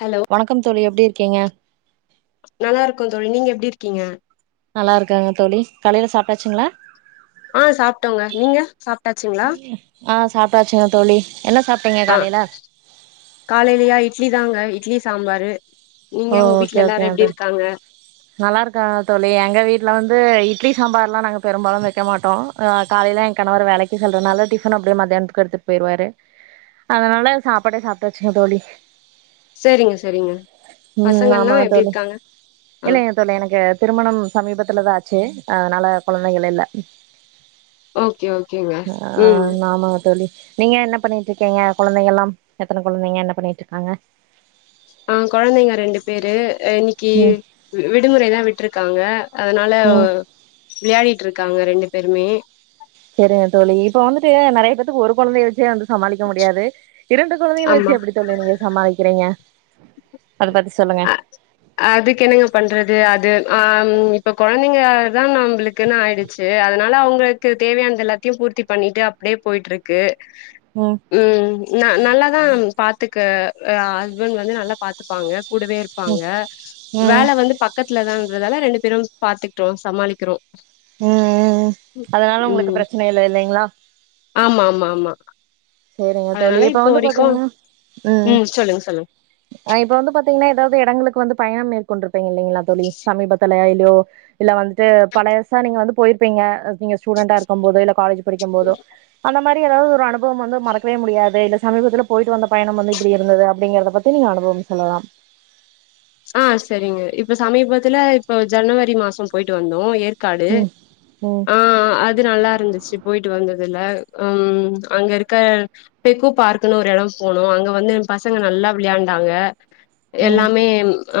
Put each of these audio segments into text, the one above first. Hello வணக்கம் தோழி எப்டி இருக் க்கேங்க நல்லா இருக்கோ தோழி நீங்க எப்டி இருக்கீங்க நல்லா இருக்கேங்கு தோழி கலையில சாப்பிட்டாச்சுங்குளா ஆஹ் சாப்பிட்டோங்க நீங்க சாப்பிட்டாச்சிங்குளா சாப்பிடாச்சுங் தோழி என்ன சாப்ட்டீங்க ஆஹ் காலையில காலையிலயா இட்லி தாங்க இட்லி சாம்பாரு நீங்க ஓ உங்க ஓகே வீட்ல ஓகே எல்லாரு எப்டி அதர் இருக்காங்க நல்லா இருக்கா தோழி எங்க வீட்டு்ல வந் ந்து இட்லி சாம்பாருல்லா நாங்க பெரும்பாலும் வெக்க மாட்டோ காலையிலா என் கணவர் வேலைக்கி செல்றதுனால டிபன் அப்டி மத்தியானத்துக்கு எடுத்துட்டு போயிருவாரு அதனால சாப்பாடே சாப்பாட்டுச்சுங்க தோழி சேரிங்க சேரிங்க ம் ஆமா தோழி இல்லைங்க தோழி எனக்கு திருமணம் சமீபத்துல தா ஆச்சே அஹ் அதனால கொழந்தைகள் இல்ல ஓகே ஓகேங்க ஆ உம் ஆமாங்க தோழி நீங்க என்ன பண்ணிட்டு இருக்கீங்க கொழந்திங்கள எல்லாம் எத்துனை கொழந்தைங்க என்ன பண்ணிட்டு இருக்காங்க ஆஹ் கொழந்தைங்க ரெண்டு பேரு ஏ இன்னிக்கு ம் விடுமுறை தா விட்ருக்காங்க அதுனால ம் விளையாடிட்டு இருக் க்காங்க ரெண்டு பேருமே சேரிங்க தோழி இப்ப வந்துட்டு நெறைய பேத்துக்கு ஒரு கொழந்தைய வச்சே வந்து சமாளிக்க முடியாது இரண்டு கொழந்திகள் ஆமா வெச்சு எப்டி தோழி நீங்க சமாளிக்கிறீங்க [unintelligible] சொல்லுங்க அ அதுக்கு என்னுங்க பண்றது அது ஆம் இப்ப கொழ்ந்திங்க தான் நம்புளுக்குன்னு ஆயிடுச்சு அதுனால அவங்களுக்கு தேவையான எல்லாத்தையு பூர்த்தி பண்ணிட்டு அப்டியே போயிட்ருக்கு ம் உம் ந நல்லாதான் பாத்துட் க்கு ஆஹ் ஹஸ்பண்ட் வந்து நல்லா பாத்துப்பாங்க கூடவே இருப்பாங்க ம் ம் ம் வேல வந்து பக்கத்துலதாங் அதுலால ரெண்டு பேரும் பாத்துக்டோம் சமாளிக்கிறோ உம் உம் அதனால உங்குளுக்கு ம் பிரச்சினை இல்ல இல்லைங்களா ஆமா ஆமா ஆமா சேரிங்க தோழி அதனால இப்ப இப்போ வந்து வரைக்கு பாத்தீங்கனா உம் ம் சொல்லுங்க சொல்லுங்க அனா இப்ப வந்து பாத்தீங்குனா ஏதாவது இடங்களுக் வந்து பயம் மேற்கொண்டிருப்பீங்க இல்லிங்களா தோழி சமீபத்லயா இல்லயோ இல்ல வந்துட்டு பழையசா நீங்க வந்துப் போயிருப்பீங்க நீங்க ஸ்டூடண்டா இருக்கும் போது இல்ல காலேஜ் படிக்கும் போதோ ஆனா இந்த மாரி ஏதாவது ஒரு அனுபவம் வந்தும் மறக்கவே முடியாது இல்ல சமீபத்துல போயிட்டு வந்த பயணம் வந்து இப்படி இருந்தது அப்படிங்குறத பத்தி நீங்க அனுபவம் சொல்லலாம் ஆ சேரிங்க இப்ப சமீபத் சமீபத்துல இப்ப ஜனவரி மாசம் போயிட்டு வந்தோம் ஏப் ஏற்காடு ம் ம் ஆ அது நல்லா இருந்துச்சு போயிட்டு வந்ததுல உம் அங்க இருக்க பெகு பார்க்னு ஒரு இடம் போனோம் அங்க வந்து பசங்க நல்லா விளையாண்டாங்க ம் எல்லாமே ஆ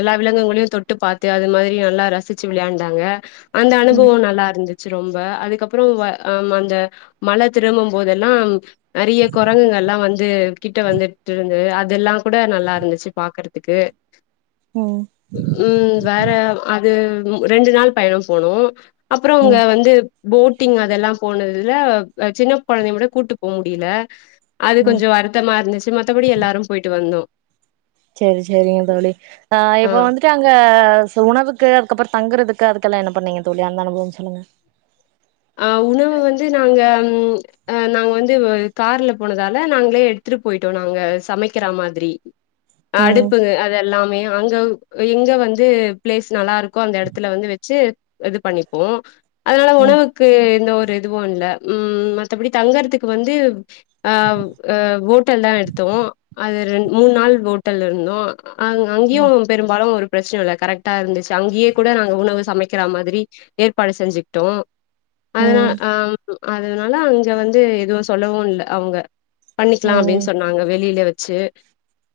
எல்லா விலங்குங்களையும் தொட்டு பார்த்து அது மாதிரி நல்லா ரசிச்சி விளையாண்டாங்க அந்த ம் அனுபவம் நல்லா இருந்து சு ரொம்ப அதுக்கப்புறம் ஆ அந்த மல திரும்பும் போதெல்லாம் நிறைய குரங்குங்கள்லாம் வந்து கிட்ட வந்துட்டு இருந்து அதெல்லாம் கூட நல்லா இருந்துச்சு பார்க்கறதுக்கு ம் உம் வேற அது ரெண்டு நாள் பயணம் போனோம் அப்பறம் அவங்க ம் வந்து போட் போட்டிங் அதெல்லாம் போனதுல சின்ன குழந்தைய விட கூடிட்டு போ முடியல அது ம் கொஞ்சம் வருத்தமா இருந்துச்சு மத்தபடி எல்லாரும் போயிட்டு வந்தோம் சேரி சேரி சேரிங்க தோழி ஆஹ ஆ இப்போ வந்துட்டு அங்க உணவுக்கு அதுக்கப்புறம் தங்குறதுக்கு அதுக்கெல்லாம என்ன பண்ணீங்க தோழி அந்த அனுபவம் சொல்லுங்க அஹ் உணவு வந்து நாங்க அஹ் நாங்க வந்து கார்ல போனதால நாங்களே எடுத்துட்டு போயிட்டோம் நாங்க சமைக்கிற மாதிரி ம் அடுப்புங்க அது எல்லாமே அங்க எங்க வந்து பிளேஸ் நல்லா இருக்கு கோ அந்த இடத்துல வந்து வச்சு இது பண்ணிப்போம் அதனால ம் உணவு எந்த ஒரு இதுவும் இல்ல உம் மத்தபடி தங்கறதுக்கு வந்து ஆஹ் ஓட்டல் தான் எடுத்தோம் அது ரெண்ட் மூண் நாள் ஓட்டல்ல இருந்தோம் அஹ ம் அங்கேயும் பெரும்பாலும் ஒரு பிரச்சனை இல்ல கரெக்டா இருந்துச்சு அங்கேயே கூட நாங்க உணவு சமைக்கிற மாதிரி ஏற்பாடு செஞ்சுக்கிட்டோம் அதனா ம் அஹ் அதனால அங்க வந்து எதுவும் சொல்லவும் இல்ல அவங்க பண்ணிக்லாம் அப்டின்னு ம் சொன்னாங்க வெளியிலே வச்ச செ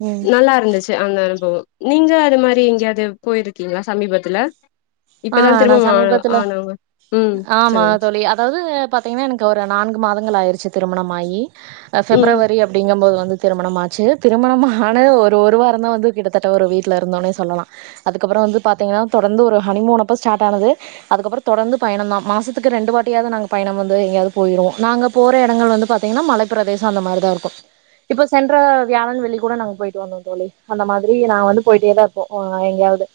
ம் நல்லா இருந்துச்சு அந்த அனுபவம் நீங்க அது மாரி எங்கேயாது போயிருக்கீங்களா சமீபத்துல ஆ இப்பதான் நான் திருமணம் ஆ சமீபத்துல ஆனவங்க ம் ஆமா சொல்லுங்க தோழி அதாவது பாத்தீங்கனா எனக்கு ஒரு நான்கு மாதங்கள் ஆயிருச்சு தோழி திருமணமாயி ம் ஃபெப்ரவரி அப்படிங்கும்போது வந்து திருமணம் ஆச்சு திருமணம் ஆன ஒரு ஒரு வாரம் தான் வந்து கிட்டத்தட்ட ஒரு வீட்ல இருந்தோனே சொல்லலாம் அதுக்கப்புறம் வந்து பாத்தீங்கனா தொடர்ந்து ஒரு ஹனிமூணு அப்போ ஸ்டார்ட் ஆனது அதுக்கப்பறம் தொடர்ந்து பயணம் தான் மாசத்துக்கு ரெண்டு வாட்டியாவது நாங்க பயணம் வந்து எங்கேயாவது போயிருவோம் நாங்க போற இடங்கள் வந்து பாத்தீங்கனா மலை பிரதேசம் அந்த மாரிதான் இருக்கும் இப்ப சென்ற வியாழன் வெள்ளி கூட நாங்க போயிட்டு வந்தோம் தோழி அந்த மாதிரி நாங்க வந்து போயிட்டேதான் இருப்போம் எங்கயாவது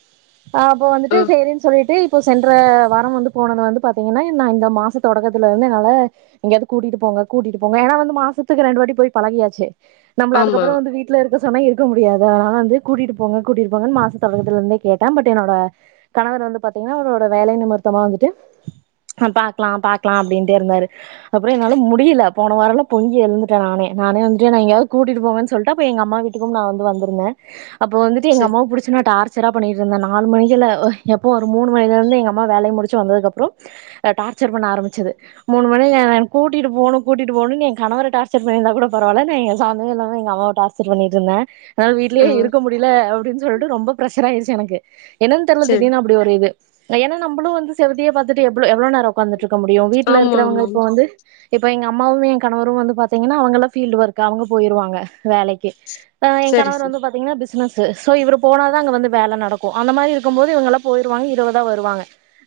ஆஹ் அப்ப ஆ வந்துட்டு சொல்லிட்டு இப்போ சென்ற வாரம் வந்து போனது வந்து பாத்தீங்கனா நான் இந்த மாச தொடக்கத்துல இருந்து என்னால எங்கோவது கூட்டிட்டு போங்க கூட்டிட்டு போங்க ஏன்னா வந்து மாசத்துக்கு ரெண்டு வாட்டி போய் பழகியாச்சு நம்பள ஆமா அதுக்கப்பறம் வந்து வீட்டுல இருக்க சொன்ன இருக்க முடியாது அதனால வந்து கூட்டிட்டு போங்க கூட்டிட்டு போங்கன்னு மாசத்த தொடக்கத்துல இருந்தே கேட்டேன் பட் என்னோட கணவர் வந்து பாத்தீங்கனா அவரோட வேலை நிமிர்த்தமா வந்துட்டு பாக்லா பாக்லா அப்டின்டே இருந்தாரு அப்றம் என்னால முடியல போன வாரம்ல பொங்கி எழுந்துட்டேன் நானே நானே வந்துட்டு நான் எங்கயாவது கூட்டிட்டு போங்கன்னு சொல்லிட்டு அப்ப எங்க அம்மா வீட்டுக்கும் நான் வந்து வந்திருந்தேன் அப்போ வந்துட்டு எங்க செரி அம்மாவ‌ புடிச்சு நா டார்ச்சரா பண்ணிட்டு இந்த நாலு மணிக்குள்ள எப்போ ஒரு மூணு மணில இருந்து எங்க அம்மா வேலைைய முடிச்சு வந்ததுக் அப்புறம் டார்சர் பண்ண ஆரம்பிச்சது மூணு மணி கூட்டிட்டு போகும் கூட்டிகிட்டு போனும் என் கணவரை டார்ச்சர் பண்ணிருந்தா கூட பரவாயில்ல நான் எங்க சம்பந்தமே இல்லாம எங்க அம்மாவை டார்ச்சர் பண்ணிட்டு இருந்தேன் அதனால ஆ வீட்லேயே இருக்க முடியல அப்படின்னு சொல்லிட்டு ரொம்ப ப்ஷர் ஆயிச்சு எனக்கு என்னனு தெரில செரி திடிர்னு இப்டி ஒரு இது ஏன்னா நம்மளும் வந்து செவுதையே பார்த்துட்டு எவ்வளோ நேரம் உக்காந்துட்டு இருக்கு இருக்க முடியும் வீட்டுல ஆமா இருக்கிறவங்க ஆமா இப்ப வந்து இப்போ எங்க அம்மாவும் என் கணவரும் வந்து பார்த்தீங்கன்னா அவங்கலாம் ஃபீல்டு ஒர்க் அவங்களு போயிருவாங்க வேலைக்கு என் சரி கணவர் சரி வந்து பாத்தீங்கன்னா பிசினஸ் சோ இவரு போனாதா அங்க வந்து வேலை நடக்கும் அந்த மாதிரி இருக்கும்போது இவங்கெல்லா போயிருவாங்க இருபதா வருவாங்க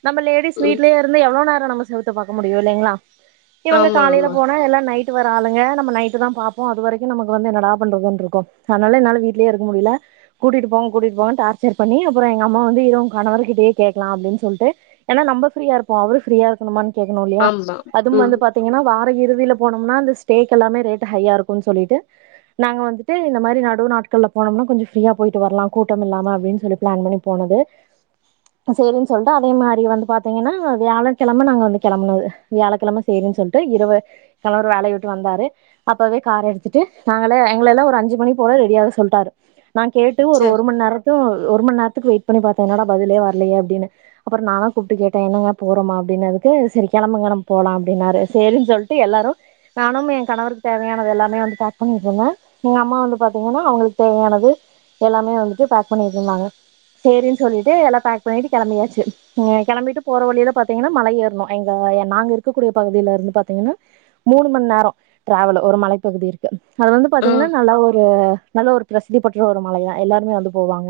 நம்மலேடிஸ் ம் வீட்லே இருந்து எவ்ளோ நேரம் நம்ம செவுத்த பாக்க முடியும் இல்லைங்களா இவங்க ஆமா காலையில ஆமா போனா எல்லாம் நைட் நைட்டுவர ஆளுங்க நம் நைட் தான் பார்போம் அது வரைக்கும் நமக்கு வந்து நன்னடா பண்றதுனு இருக்கு அதனால என்னால வீட்லயே இருக்க முடியல கூட்டிட்டு போங்க கூட்டிட்டு போங்கனு டார்சர் பண்ணி அப்புறம் எங்க அம்மா வந்து கணவர்கிட்டயே கேக்கலா அப்டின்னு சொல்லிட்டு ஏன்னா நம்ம ஃபிரியா இருப்போ அவரு ஃப்ரீயா இருக்கனுமா கேட்கணும் இல்லையா ஆமா அதுவும் ம் வந்து பாத்தீங்கன்னா வார நம்ப இறுதியில போனோம்னா இந்த ஸ்டேக்கு எல்லாமே ரேட் அதிகமா இருக்கும்னு சொல்லிட்டு நாங்க வந்துட்டு இந்த மாதிரி நடு நாட்கள்ல போனோம்னா கொஞ்சம் ஃப்ரீயா போயிட்டு வரலாம் கூட்டம் இல்லாம அப்படின்னு சொல்லி பிளான் பண்ணி போனது செரின்னு சொல்லிட்டு அதே மாதிரி வந்து பார்த்தீங்கன்னா வியாழக்கிழமை நாங்க வந்து கிளம்பனது வியாழக்கிழம சரின்னு சொல்லிட்டு இரவு வேலைய விட்டுட்டு வந்தாரு அப்பவே கார் எடுத்துட்டு நாங்கள எங்க எல்லாம் ஒரு அஞ்சு மணி போல ரெடியாக சொல்லிட்டாரு நான் கேட்டு ஒரு சரி ஒரு மணி நேரத்து ஒரு மணி நேர வெயிட் பண்ணி என்னட பதிலே வரலையே அப்டினு அப்பறம் நான கூப்பிட்டு கேட்டேன் என்னங்க போறோமா அப்படினதுக்கு சேரி கிளம்புங்க நம்ம போலாம் அப்பனாரு சேரின்னு சொல்லிட்டு எல்லாரும் நானும் என் கணவருக்கு தேவையானது எல்லாமே பேக் பண்ணட்டு இருந்தேன் எங்க அம்மா வந்து பாங்கன்னா அவங்களுக்கு தேவையானது எல்லாமே வந்து பேக் பண்ணட்டு இருந்தாங்க சேரிங்க சொல்லிட்டு எல்லாம் பேக் பண்ணிவிட்டு கிளம்பியாச்சு கிளம்பிட்டு போகிற வழியில பார்த்தீங்கன்னா மலை ஏறணும் எங்கள் நாங்கள் இருக்கக்கூடிய பகுதியில இருந்து பார்த்தீங்கன்னா மூணு மணி நேரம் ட்ராவல் ஒரு மலைப்பகுதி இருக்கு அது வந்து ஆ பாத்தீங்கன்னா நல்லா ஒரு நல்ல ஒரு பிரசித்தி பெற்ற ஒரு மலையா எல்லாருமே வந்து போவாங்க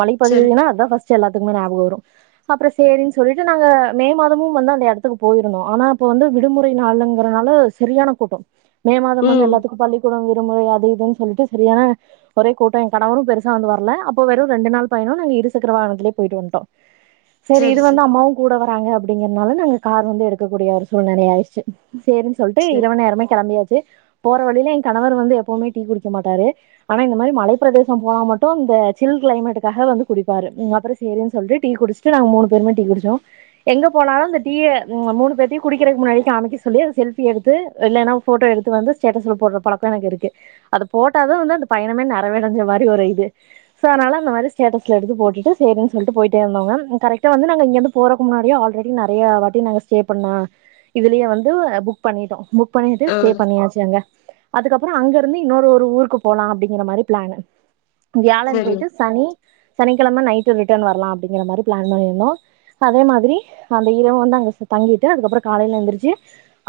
மலை சரி பகுதினா அதான் எல்லாத்துக்குமே ஞாபகம் வரும் அப்பறம் சேரின்னு சொல்லிட்டு நாங்க மே மாதமும் வந்து அந்த இடத்துக்கு போயிருந்தோம் ஆனா இப்ப வந்து விடுமுறை நாளுங்கறனால சரியான கூட்டம் மே மாதம் வந்து ம் எல்லாத்துக்கும் பள்ளிக்கூடம் முறை அது சொல்லிட்டு சரியான ஒரே கூட்டம் என் கணவரும் பெருசா வந்து வரல அப்ப வெறும் ரெண்டு நாள் பயணம் இருச் க்கரவாகனத்திலே போயட்டு வன்டோம் சேரி சரி இது வந்து சரி அம்மாவும் கூட கூடவறாங்க அப்படிங்கறனால நாங்க கார் வந்து எடுக்கக்கூடிய ஒரு சூழ்நிலை ஆயிடுச்சு சேரின்னு சொல்லிட்டு சரி இரவ நேரமே கிளம்பியாச்சு போற வழியில என் கணவர் வந்து எப்பவுமே டீ குடிக்க மாட்டாரு ஆனா இந்த மாரி மலைப்ப பிரதேசம் போனா மட்டும் இந்த சில் கிளைமேட்டுக்காக வந்து குடி பாரு அப்பறம் சேரிணு சொல்லிட்டு டீ குடிச்சட்டு நா மூணு பேருமே டீ குடிச்சோம் எங்க போனாலும் மூணு பேரும் முன்னாடியே காமிக்க சொல்லி செல்பி எடுத்து போட்டோ எடுந்து போடுற பழப்பம் எனக்கு இருக்கு அத போட்ட தான் வந்து அந்த பயணமே நிறவடைஞ்ச மாரி ஒரு இது சோ அந்த மாரி ஸ்டேட்டஸ் எடுத்து போட்டுட்டு சேரின்னு சொல்லிட்டு போயிட்டே இருந்தோங்க கரெக்டா வந்து நா இங்கந்து போறக்கு முன்னாடிய ஆல்ரெடி நிறைய வாட்டி நா ஸ்டே பண்ண இதுலே வந்து புக் பண்ணிட்டோம் பண்ணிட்டு ஆ ஸ்டே பண்ணியாச்சு அங்க அதுக்கப்பறம் அப்பறம் அங்க இருந்து இன்னொரு ஒரு ஊருக்கு போலாம் அப்படிங்கிற மாரி பிளான்னு வியாழன் சரிங்க போயிட்டு சனி சனிக்கிழமை நைட் ரிட்டர்ன் வரலாம் அப்படிங்கிற மாதிரி பிளான் பண்ணியிருந்தோம் அதே மாதிரி அந்த இரவு வந்து அங்க தங்கிட்டு அதுக்கப்பறம் காலையில எழுந்திரச்சு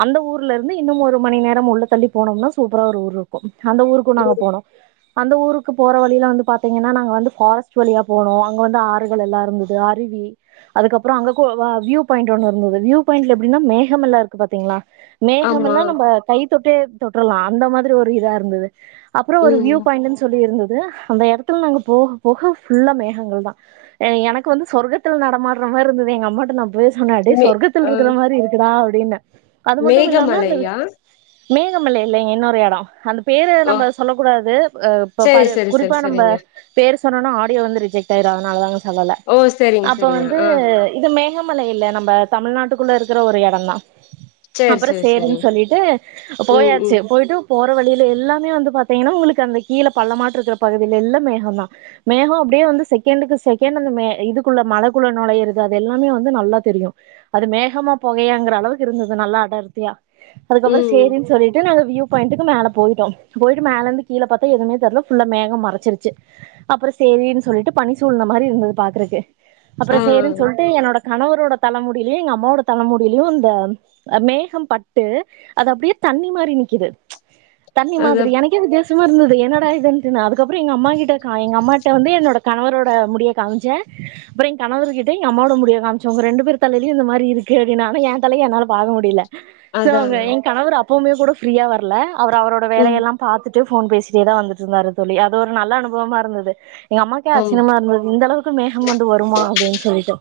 அந்த ஊர்ல இருந்து இன்னும் ஒரு மணி நேரம் உள்ள தள்ளி போனோம்னா சூப்பரா ஒரு ஊர் இருக்கும் அந்த ஊருக்கும் நாங்க ம் போனோம் அந்த ஊருக்கு போற வழியில வந்து பாத்தீங்கன்னா நாங்க வந்து பாரெஸ்ட் ஆகுவலியா போனோம் அங்க வந்து ஆறுகள் எல்லாம் இருந்தது அருவி அதுக்கப்பறம் அங்க வியூ பாயிண்ட் ஒன்றும் இருந்தது வியூ பாயிண்ட்ல எப்படின்னா மேகம் எல்லாம் இருக்கு பாத்தீங்களா ஆமா மேகமல்லாம் நம்ம கை தொட்டே தொ லாம் அந்த மாதிரி ஒரு இதா இருந்தது அப்பறம் ஒரு ம் வியூ பாயிண்ட்டு சொல்லி இருந்தது அந்த இடத்துல நாங்க போக போக பியுள்ள மேகங்கள் தான் எனக்கு வந்து சொர்க்கத்தில் நடமாடுற மாரி இருந்தது எங்க அம்மா கிட்ட நான் பேச முன்னாடே மே சொர்கத்தில் ஆ இருக்க மாரி இருக்குடா டினா மேகமலையா மேகமலை இல்லலைங்க இன்னொரு இடம் அந்த பேரு ஓ நம்ப சொல்லக்கூடாது இப்ப சரி சரி சரி குறிப்பா நம்ப சரிங்க பேர் ஆ [unintelligible] வந்து ரிஜெக்ட் ஆயிரும் அதனால தாங்க சொல்லல ஓ சரிங்க அப்ப சரிங்க வந்து ஆ இது மேகமலை இல்ல நம்ம தமிழ்நாட்டுக்கு குள்ள இருக்கிற ஒரு எடந்தா. சரி அப்புறோ சரி சேருன்னு சரிங்க சொல்லிட்டு ம் ம் போயாச்சு போயிட்டு. போற வழியில எல்லாமே வந்து பாத்தீங்கன்னா உங்களுக்கு அந்த கீழ பள்ளமாட்ட இருக்கிற பகுதியில எல்லா மேகந்தா. மேகோஅப்படியே வந்து செகண்டுக்கு செகண்டு அந்த மே இதுக்குள்ள மழக்குள்ள நுழையறது அது எல்லாமே வந்து நல்லா தெரியு. அது மேகமா புகையாங்கிற அளவுக்கு இருந்தது நல்லா அடர்த்தியா. அதுக்கப்புறோ ம் சேரின்னு சொல்லிட்டு நாங்க. வியூ பாயிண்டுக்கு மேல போயிட்டோ. போயிட்டு மேல இருந்து கீழ பார்க்த்தா எதுமே தெரில ஃபுல்லா மேகோ மறச்சுருச்சு. அப்புறோ சேரின்னு சொல்லிட்டு பனி சூழ்ந்த மாதிரி இருந்தது பாக்குறதுக்கு. ஆ அப்புறோ சேரின்னு சொல்லிட்டு என்னோட. கணவரோட தலமுடியிலயு எங்க அம்மாவோட தலைமுடியிலயு இந்த மேகம் பட்டு அது அப்படியே தண்ணி மாதிரி நிக்கிது ம்ச். தண்ணி அதா மாதிரி எனக்கே வித்தியசமா இருந்தது. து என்னடா இதுன்ட்டு அதுக்கப்புறோ எங்க அம்மா கிட்ட. எங்க அம்மாகிட்ட வந்து என்னோட கணவரோட முடிய காம்ச்ச. அப்புறோ எ கணவர்கிட்ட எங்க அம்மாவோட முடிய காமிச்ச உங்கள்னன ரெண்டு பேர் தலையுலையு இந்த மாரி இருக்கு அப்டினாலு என் தலைய என்னால பாக்க முடியல. சோ அதா எங் கணவரு அப். எப்பவுமே கூட ஃப்ரியா வரல. அவர் அவரோட ம் வேலையெல்லாம் பாத்துட்டு. டு போன் பேசிட்டேதா வந்துட்டுயிருந்தாரு தோழி அது ஒரு நல்ல அனு. கோமாருந்தது. எங்க அம்மாக்கே ஆமா அச்சிரியமா இருந்தது இந்த அளவுக்கு மேகம் வந்து வருமா அப்படின்னு. சேரிக்கா.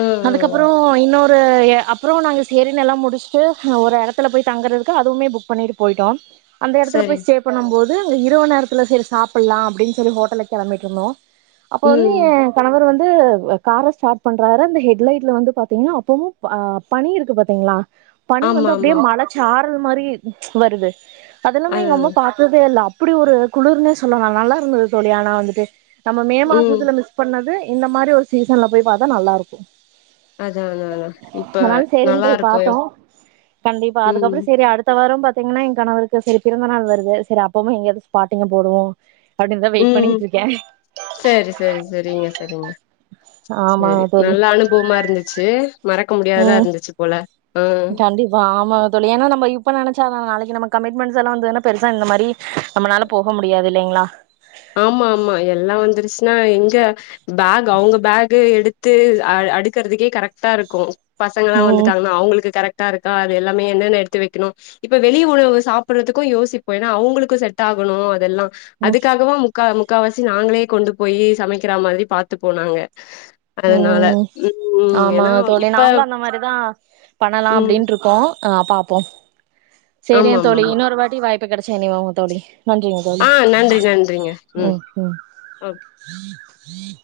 ஆ அதுக்கப்புறோ இன்னொரு. டு அப்புறோ அப்புறோ நாங்க சேரின் எல்லா முடுச்சுட்டு ஒரு இடத்துல போய் தங்குறதுக்கு அதுவுமே புக் பண்ணிட்டு போயிட்டோ. அந்த இடத்துல போய் சரிங் ஸ்டே பண்ணும் போது. இரவு நேரத்துல சேரி சாப்புடலா. அப்டின்னு சொல்லி ஹோட்டல்க்கு கெளம்பிட்டுயிருந்தோ. அப்ப வந்து ம் என் கணவர் வந். து கார ஸ்டார்ட் பண்றாரு அந்த ஹெட்லைட்ல வந்து பாத்தீங்கன்னா அப்பவும் அ பனி இருக்கு பாத்தீங்களா. பனி ஆமா வந்து அப்படியே ஆமா மழச்சாரல். மாரியே ம்ச் வருது. அதெல்லாமே எங்க அதுதாங்க அம்மா பாத்ததே இல்ல. இப்படி ஒரு குளிர்னே சொல்லஙல்லா நல்லா. ருந்து தோழி ஆனா வந்துட்டு. நம்ம மே ம் மாசத்துல மிஸ் பண்ணது. இந்த மாரி ஒரு சீசன்ல போய் பாத்தா நல்லா இருக்கு. அதா அதாங்க இப்ப அதனால சேரினு போய் நல்லாருக்கு பாத்தோ கண்டிப்பா ம் அதுக்கப்புறோ சேரி அடுத்த வாரம் பாத். பாத்தீங்கன்னா என் கணவருக்கு செரி பிறந்த நாள் வருது சேரி அப்பமே எங்காவது ஸ்பாட்டிங்கா போவோ. உம் சேரி சேரி செரிங்க செரிங்க ஆமா சேரி தோழி நல்லா அனுபுவமா இருந்துச்சு க்கு முடியாதா ம் இருந்துச்சு போல ஆ கண்டிப்பா ஆமாங் தொழி ஏன்னா நம்ம இப்ப நனைச் ச்சாலு நாளைக்கு நம கமி்மெண்டஸ் எல்லா வந்துன்ன பெரிஷா இந்து மாரி நம்மனால போக முடியாது இல்லீங்ளா ஆமா ஆமா எல்லா வந்துருச்சுன்னா எங்க பேக் அவுங்க பேகு எடுத் த்து அ அடுக்குறதுக்கே கரெக்ட்டாருக்கு பசங்களல்லா ம் வந்துட்டாங்குன்னா அவுங்களுக் கரெக்ட் ட்டா இருக்கா அது எல்லாமே என்னென்னு எடுத்து வெக்குணு இப்ப வெளி உணவு சாப்புறதுக்கும் யோசிப்போ ஏன்னா அவுங்களுக்கு செட் ஆகுணு அதெல்லா ம் அதுக் முக்கா முக்காவாசி நாங்குளே கொண்டு போய் சமைக்கிற மாரி பாாரத்துப்போ நாங்க அதுனால ம் ஹிம் ஆமா ஏனா தோழி இப்ப நாங்களு அந்த மாரிதா பண்ணலா ம் அப்டின் இருக்கோ ஆஹ் பாப்போம் ஆமா சேரிங்க ஆமா தோழி ஆமா இன்னொரு வாட்டி வாய்ப் இப்ப கடைச்சா நீ வாங்கு தோழி நன்றிங்க தோழி ஆ நன்றி நன்றிங்க ம் ம் ஓகே ம்